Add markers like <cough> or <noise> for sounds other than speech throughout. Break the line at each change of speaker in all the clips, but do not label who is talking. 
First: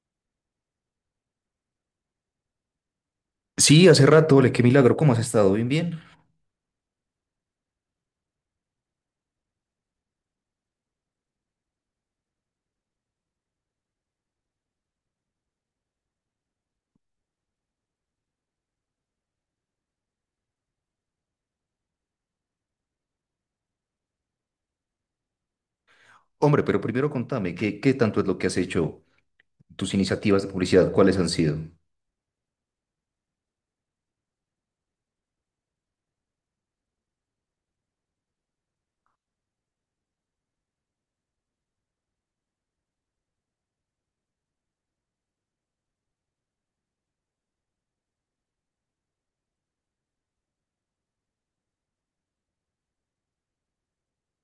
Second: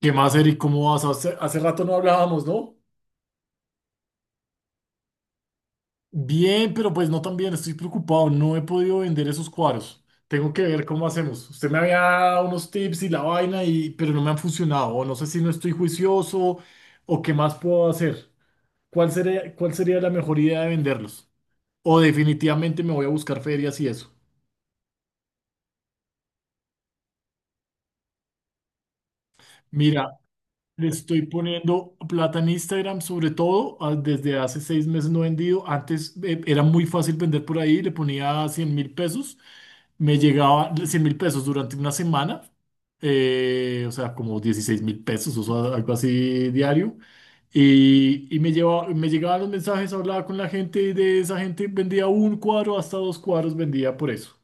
¿Qué más, Eric? ¿Cómo vas? Hace rato no hablábamos, ¿no?
Sí, hace rato, le qué milagro, ¿cómo has estado? Bien, bien.
Bien, pero pues no tan bien. Estoy preocupado. No he podido vender esos cuadros. Tengo que ver cómo hacemos. Usted me había dado unos tips y la vaina, pero no me han funcionado. O no sé si no estoy juicioso o qué más puedo hacer. ¿Cuál sería la mejor idea de venderlos? O definitivamente me voy a buscar ferias y eso.
Hombre, pero primero contame, ¿qué tanto es lo que has hecho? Tus
Mira,
iniciativas de
le
publicidad, ¿cuáles
estoy
han sido?
poniendo plata en Instagram, sobre todo, desde hace 6 meses no he vendido. Antes era muy fácil vender por ahí, le ponía 100.000 pesos, me llegaba 100.000 pesos durante una semana, o sea, como 16.000 pesos, o sea, algo así diario. Y me llegaban los mensajes, hablaba con la gente y de esa gente vendía un cuadro, hasta dos cuadros vendía por eso.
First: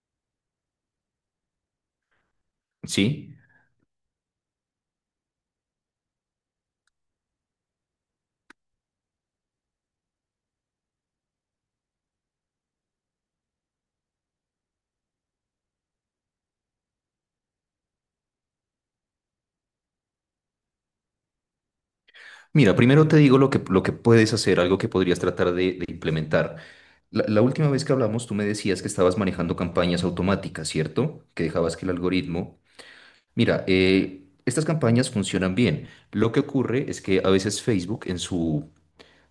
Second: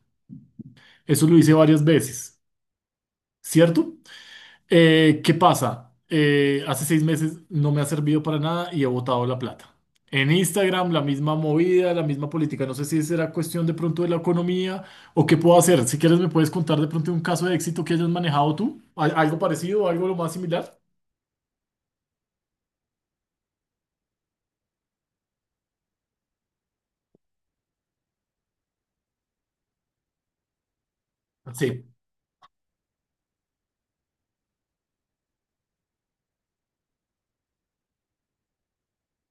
Eso lo hice varias veces,
Sí.
¿cierto? ¿Qué pasa? Hace 6 meses no me ha servido para nada y he botado la plata. En Instagram, la misma movida, la misma política. No sé si será cuestión de pronto de la economía o qué puedo hacer. Si quieres, me puedes contar de pronto un caso de éxito que hayas manejado tú. ¿Algo parecido, algo lo más similar?
Mira, primero te digo lo que puedes hacer, algo que podrías tratar de implementar. La última vez que hablamos, tú me decías que estabas manejando campañas automáticas, ¿cierto? Que dejabas
Sí.
que el algoritmo... Mira, estas campañas funcionan bien. Lo que ocurre es que a veces Facebook en su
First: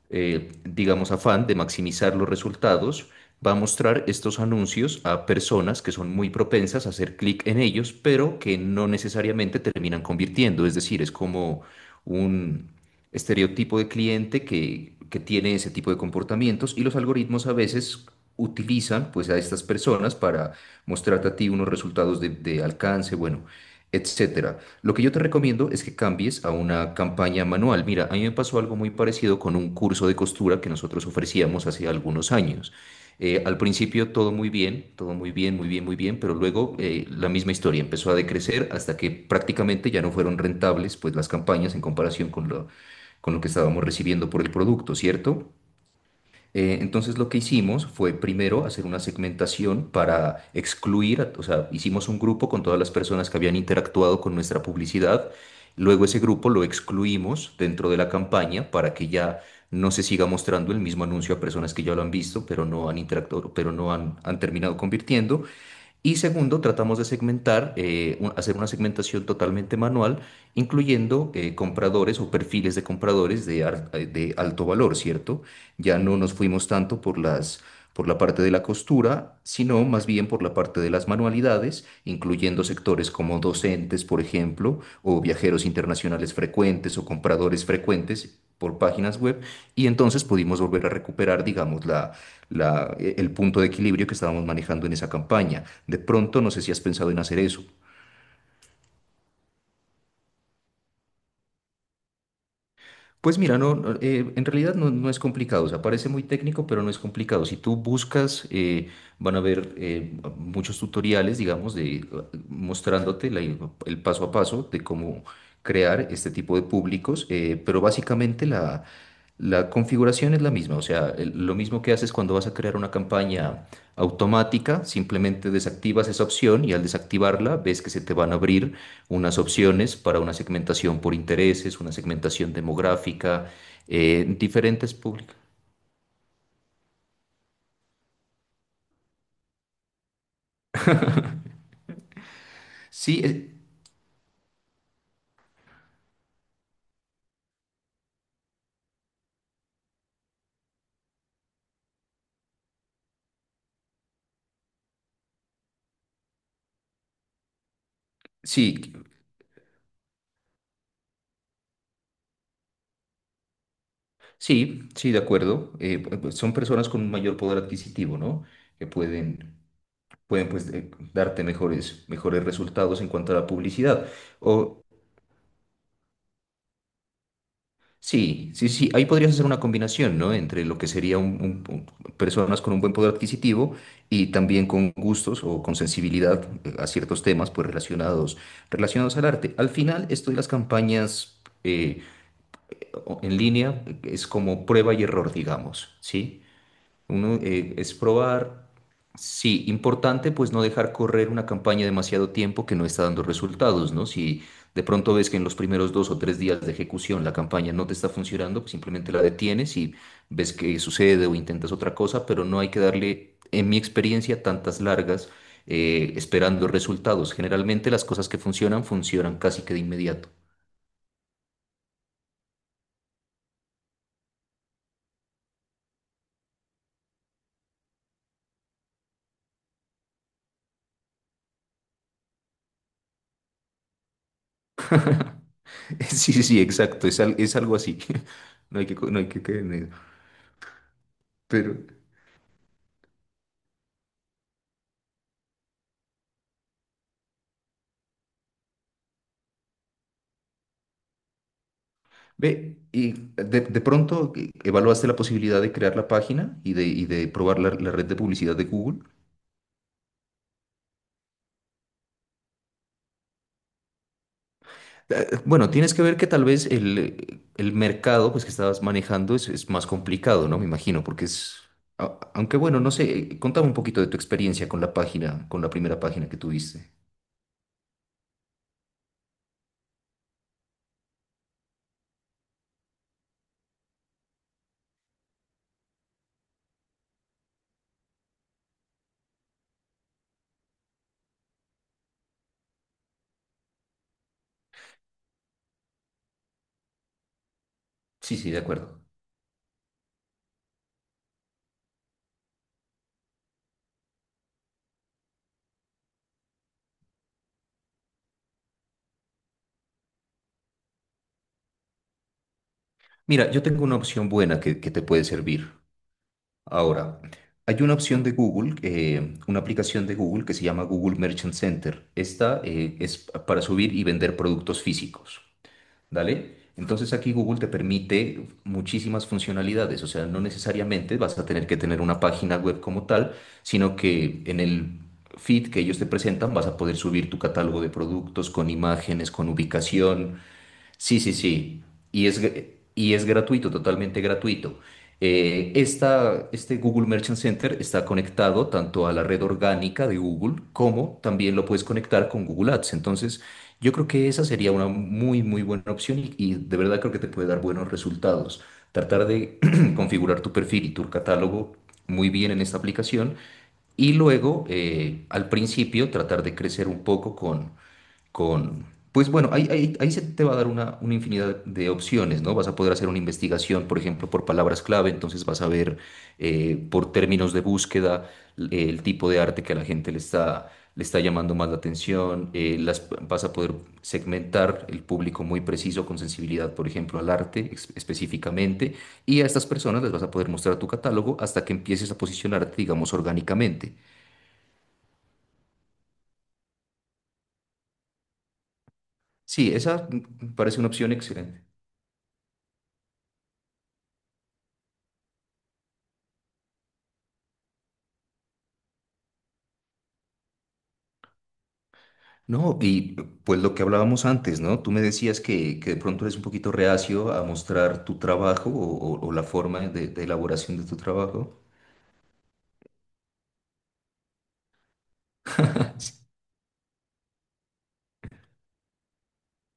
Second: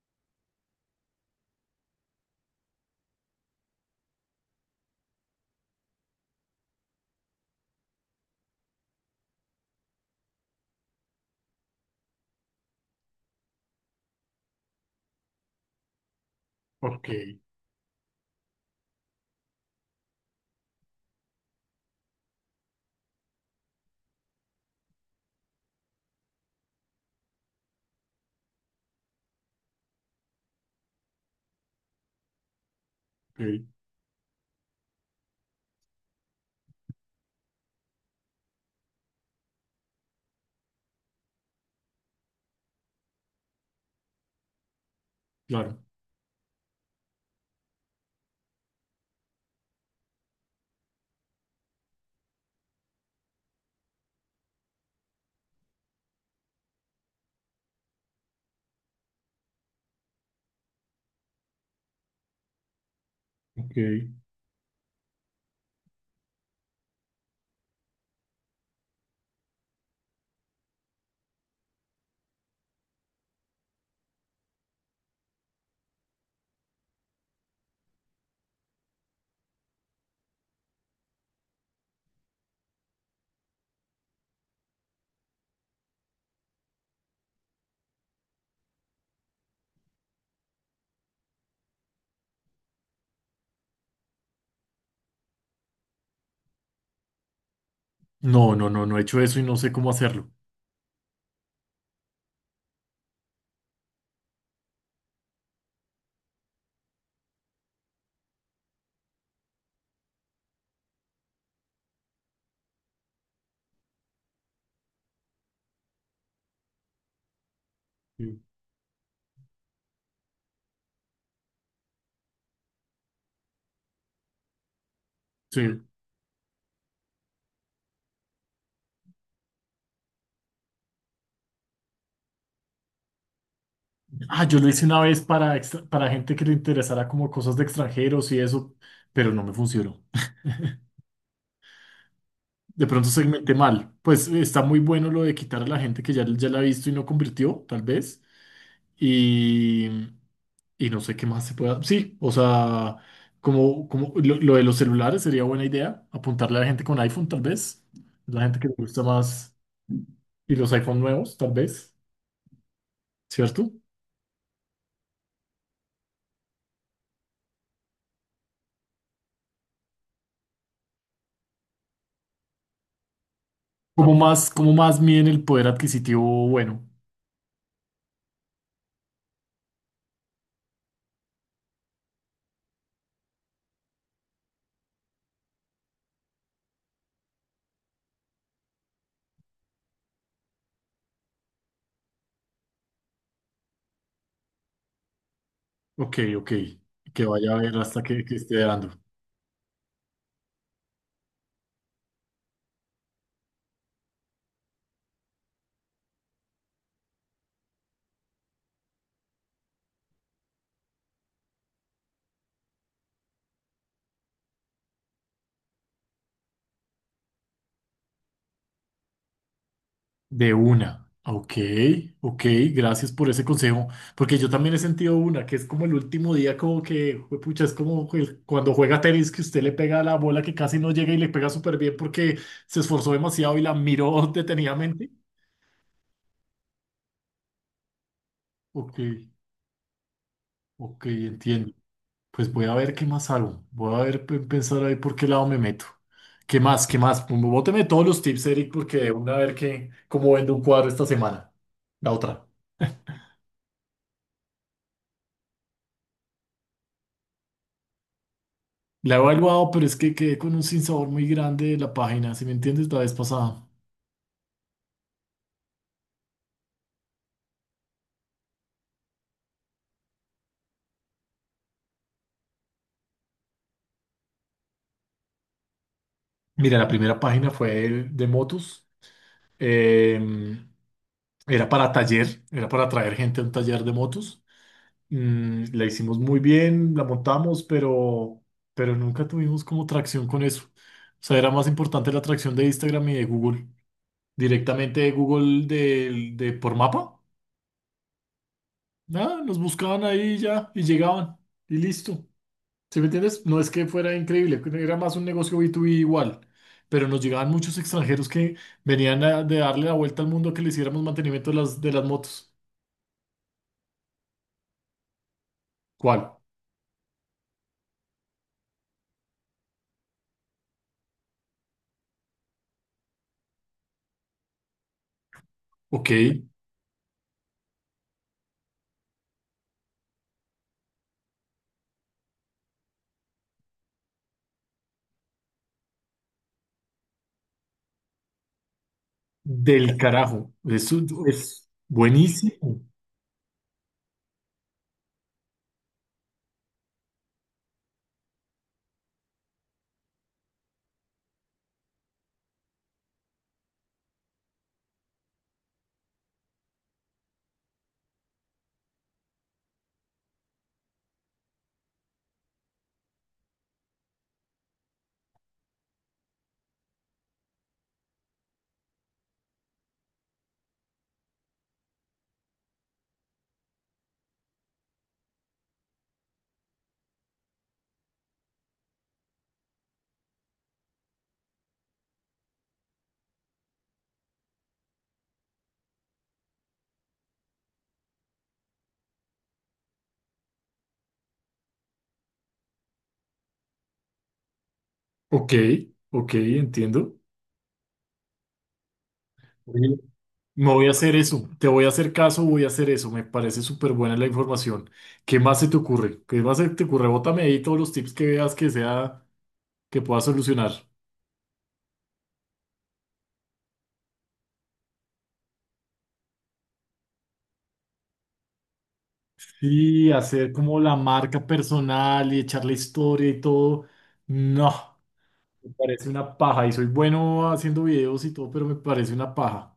digamos, afán de maximizar los resultados, va a mostrar estos anuncios a personas que son muy propensas a hacer clic en ellos, pero que no necesariamente terminan convirtiendo. Es decir, es como un estereotipo de cliente que tiene ese tipo de comportamientos y los
Ok,
algoritmos a veces utilizan pues a estas personas para mostrarte a ti unos resultados de alcance, bueno, etcétera. Lo que yo te recomiendo es que cambies a una campaña manual. Mira, a mí me pasó algo muy parecido con un curso de costura que nosotros ofrecíamos hace algunos años. Al
ok,
principio todo muy bien, muy bien, muy bien, pero luego la misma historia empezó a decrecer hasta que prácticamente ya no fueron rentables pues las campañas en comparación con lo que estábamos recibiendo por el producto, ¿cierto?
claro.
Entonces lo que hicimos fue primero hacer una segmentación para excluir, o sea, hicimos un grupo con todas las personas que habían interactuado con nuestra publicidad, luego ese grupo lo excluimos dentro de la campaña para que ya no se siga mostrando el mismo anuncio a personas que ya lo han visto, pero no han interactuado, pero
Ok.
no han, han terminado convirtiendo, y segundo, tratamos de segmentar, hacer una segmentación totalmente manual, incluyendo compradores o perfiles de compradores de alto valor, ¿cierto? Ya no nos fuimos tanto por por la parte de la costura, sino más bien por la parte de las manualidades, incluyendo sectores como docentes, por ejemplo, o viajeros internacionales frecuentes o compradores frecuentes por páginas web. Y entonces pudimos volver a recuperar, digamos, el punto de equilibrio que estábamos manejando en esa campaña. De pronto, no sé si has pensado en hacer eso.
No, no, no, no he hecho eso y no sé cómo hacerlo.
Pues mira, no, no, en realidad no, no es complicado, o sea, parece muy técnico, pero no es complicado. Si tú buscas, van a haber muchos tutoriales, digamos, de, mostrándote el paso a paso de cómo crear este tipo de públicos, pero
Sí.
básicamente la configuración es la misma, o sea, lo mismo que haces cuando vas a crear una campaña automática, simplemente
Sí.
desactivas esa opción y al desactivarla ves que se te van a abrir unas opciones para una segmentación por intereses, una segmentación demográfica,
Ah, yo lo hice
diferentes
una vez
públicos.
para, para gente que le interesara como cosas de extranjeros y eso, pero no me funcionó. De pronto
Sí, eh,
segmenté mal. Pues está muy bueno lo de quitar a la gente que ya, ya la ha visto y no convirtió, tal vez. Y, y no sé qué más se pueda. Sí, o sea, como lo de los celulares sería buena idea. Apuntarle a la gente con iPhone, tal vez. La gente que le
sí,
gusta más. Y los iPhone nuevos, tal vez. ¿Cierto?
sí, de acuerdo. Pues, son personas con un mayor poder adquisitivo, ¿no? Que pueden, pueden pues, darte mejores, mejores resultados en cuanto a la publicidad.
Como
O,
más miden el poder adquisitivo bueno.
Sí, sí, sí. Ahí podrías hacer una combinación, ¿no? Entre lo que sería personas con un buen poder adquisitivo y también con gustos o con sensibilidad a ciertos temas, pues relacionados, relacionados al arte. Al final, esto de las campañas en línea es como prueba y error, digamos,
Ok,
¿sí?
ok. Que
Uno
vaya a ver
es
hasta que esté
probar.
dando.
Sí, importante pues no dejar correr una campaña demasiado tiempo que no está dando resultados, ¿no? Si de pronto ves que en los primeros dos o tres días de ejecución la campaña no te está funcionando, pues simplemente la detienes y ves qué sucede o intentas otra cosa, pero no hay que darle, en mi experiencia, tantas largas esperando resultados. Generalmente las cosas que funcionan funcionan casi que de inmediato.
De una. Ok, ok, gracias por ese consejo. Porque yo también he sentido una, que es como el último día, como que, pucha, es como cuando juega tenis que usted le pega la bola que casi no llega y le pega súper bien porque se esforzó demasiado y la miró <laughs> detenidamente.
<laughs> Sí, sí, sí, exacto, es, es algo así. <laughs> No hay que,
Ok,
no hay que caer en eso.
ok, entiendo.
Pero...
Pues voy a ver qué más hago. Voy a ver, pensar ahí por qué lado me meto. ¿Qué más? ¿Qué más? Pues, bóteme todos los tips, Eric, porque de una a ver qué cómo vendo un cuadro esta semana. La otra.
Ve, y de pronto evaluaste la posibilidad de crear la página y de probar la red de publicidad de Google.
La he evaluado, pero es que quedé con un sinsabor muy grande de la página, si me entiendes, la vez pasada.
Bueno, tienes que ver que tal vez el mercado pues, que estabas manejando es más complicado, ¿no? Me imagino, porque es... Aunque bueno, no sé, contame un poquito de tu experiencia con la página, con la primera página que
Mira, la
tuviste.
primera página fue el de motos. em, Era para taller, era para traer gente a un taller de motos. La hicimos muy bien, la montamos, pero nunca tuvimos como tracción con eso. O sea, era más importante la tracción de Instagram y de Google. Directamente de Google de por mapa.
Sí, sí, de acuerdo.
Nada, nos buscaban ahí ya y llegaban y listo. ¿Sí me entiendes? No es que fuera increíble, era más un negocio B2B igual, pero nos llegaban muchos extranjeros que venían de darle la vuelta al mundo a que le hiciéramos mantenimiento de las motos.
Mira, yo tengo una opción buena que te puede servir.
¿Cuál?
Ahora, hay una opción de Google, una aplicación de Google que se llama Google Merchant Center. Esta es para subir y vender productos físicos,
Ok,
¿vale? Entonces aquí Google te permite muchísimas funcionalidades, o sea, no necesariamente vas a tener que tener una página web como tal, sino que en el feed que ellos te presentan vas a poder subir tu catálogo de productos con imágenes, con
del
ubicación,
carajo. Eso
sí, sí,
es
sí. Y es, gr-
buenísimo.
y es gratuito, totalmente gratuito. Esta, este Google Merchant Center está conectado tanto a la red orgánica de Google como también lo puedes conectar con Google Ads. Entonces, yo creo que esa sería una muy, muy buena opción y de verdad creo que te puede dar buenos resultados. Tratar de <clears throat> configurar tu perfil y tu catálogo muy bien en esta aplicación. Y luego, al principio, tratar de crecer un poco con pues bueno, ahí, ahí, ahí se te va a dar una infinidad de opciones, ¿no? Vas a poder hacer una investigación, por ejemplo, por palabras clave, entonces vas a ver por términos de búsqueda el tipo de arte que a la gente le está llamando más la atención, vas a poder segmentar el público muy preciso con sensibilidad, por ejemplo, al arte específicamente, y a estas personas les vas a poder mostrar tu catálogo hasta que empieces a posicionarte, digamos, orgánicamente.
Ok, ok, entiendo.
Sí,
Oye,
esa
me
parece
voy
una
a
opción
hacer eso,
excelente.
te voy a hacer caso, voy a hacer eso. Me parece súper buena la información. ¿Qué más se te ocurre? ¿Qué más se te ocurre? Bótame ahí todos los tips que veas que sea, que pueda solucionar.
No, y pues lo que hablábamos antes, ¿no? Tú me decías que de pronto eres un poquito reacio a mostrar tu trabajo o la forma
Y
de
hacer
elaboración
como
de
la
tu
marca
trabajo.
personal y echar la historia y todo. No, me parece una paja. Y soy bueno haciendo videos y todo, pero me parece una paja.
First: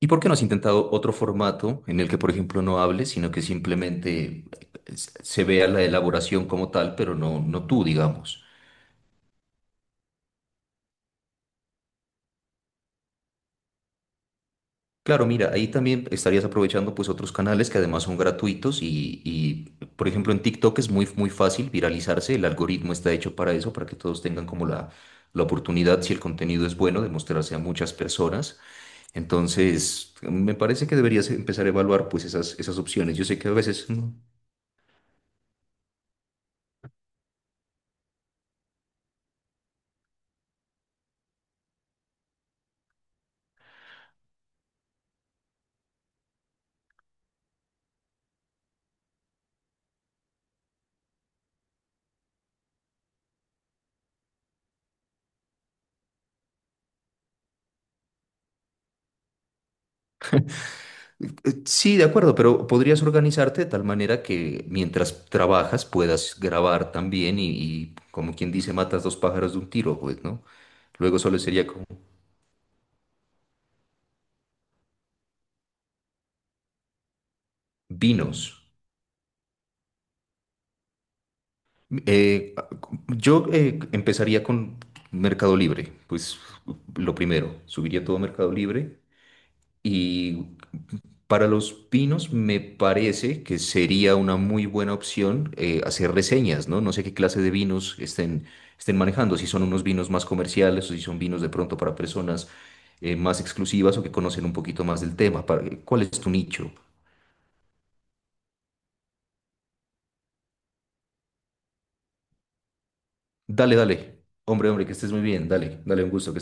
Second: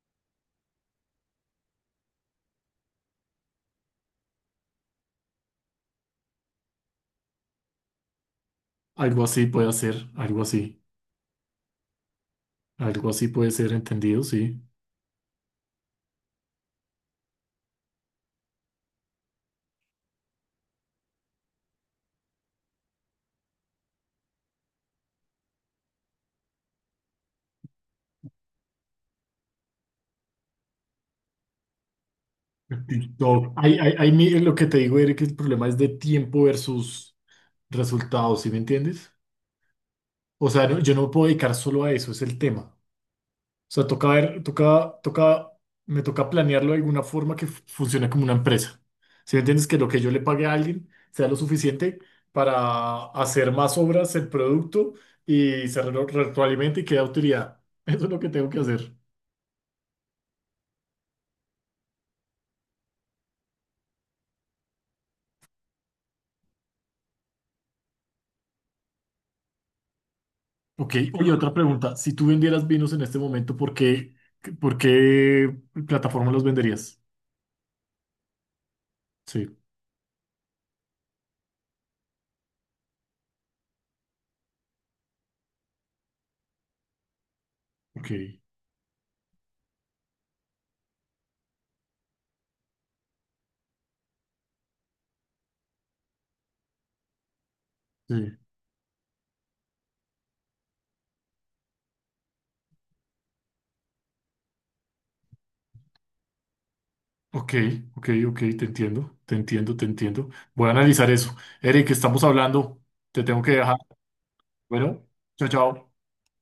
¿Y por qué no has intentado otro formato en el que, por ejemplo, no hables, sino que simplemente se vea la elaboración como tal, pero no, no tú, digamos?
Algo así puede hacer, algo así. Algo así puede ser entendido, sí.
Claro, mira, ahí también estarías aprovechando pues otros canales que además son gratuitos y, por ejemplo en TikTok es muy, muy fácil viralizarse, el algoritmo está hecho para eso, para que todos tengan como la oportunidad, si el contenido es bueno, de mostrarse a muchas personas. Entonces, me parece que deberías empezar a evaluar pues esas, esas opciones. Yo sé que a
TikTok. Ahí,
veces...
ahí lo que te digo, Eric, el problema es de tiempo versus resultados, ¿sí me entiendes? O sea, yo no me puedo dedicar solo a eso, es el tema. O sea, toca ver, toca, toca, me toca planearlo de alguna forma que funcione como una empresa. Si me entiendes que lo que yo le pague a alguien sea lo suficiente para hacer más obras el producto y se retroalimente y quede utilidad. <laughs> Eso es lo que tengo que hacer.
sí, de acuerdo, pero podrías organizarte de tal manera que mientras trabajas puedas grabar también y como quien dice, matas dos pájaros de un tiro, pues, ¿no?
Ok,
Luego
oye,
solo
otra
sería como
pregunta. Si tú vendieras vinos en este momento, ¿por qué plataforma los venderías?
Vinos.
Sí,
Eh, yo empezaría con Mercado Libre, pues lo primero, subiría
ok.
todo a Mercado Libre y para los vinos me parece que sería una muy buena opción hacer reseñas, ¿no? No sé qué clase de vinos
Sí.
estén, estén manejando, si son unos vinos más comerciales o si son vinos de pronto para personas más exclusivas o que conocen un poquito más del tema. Para- ¿cuál es tu nicho?
Ok, ok, ok, te entiendo, te entiendo, te entiendo. Voy a analizar eso. Eric, estamos hablando. Te tengo que dejar.
Dale, dale. Hombre, hombre, que
Bueno,
estés muy
chao,
bien. Dale,
chao.
dale, un gusto.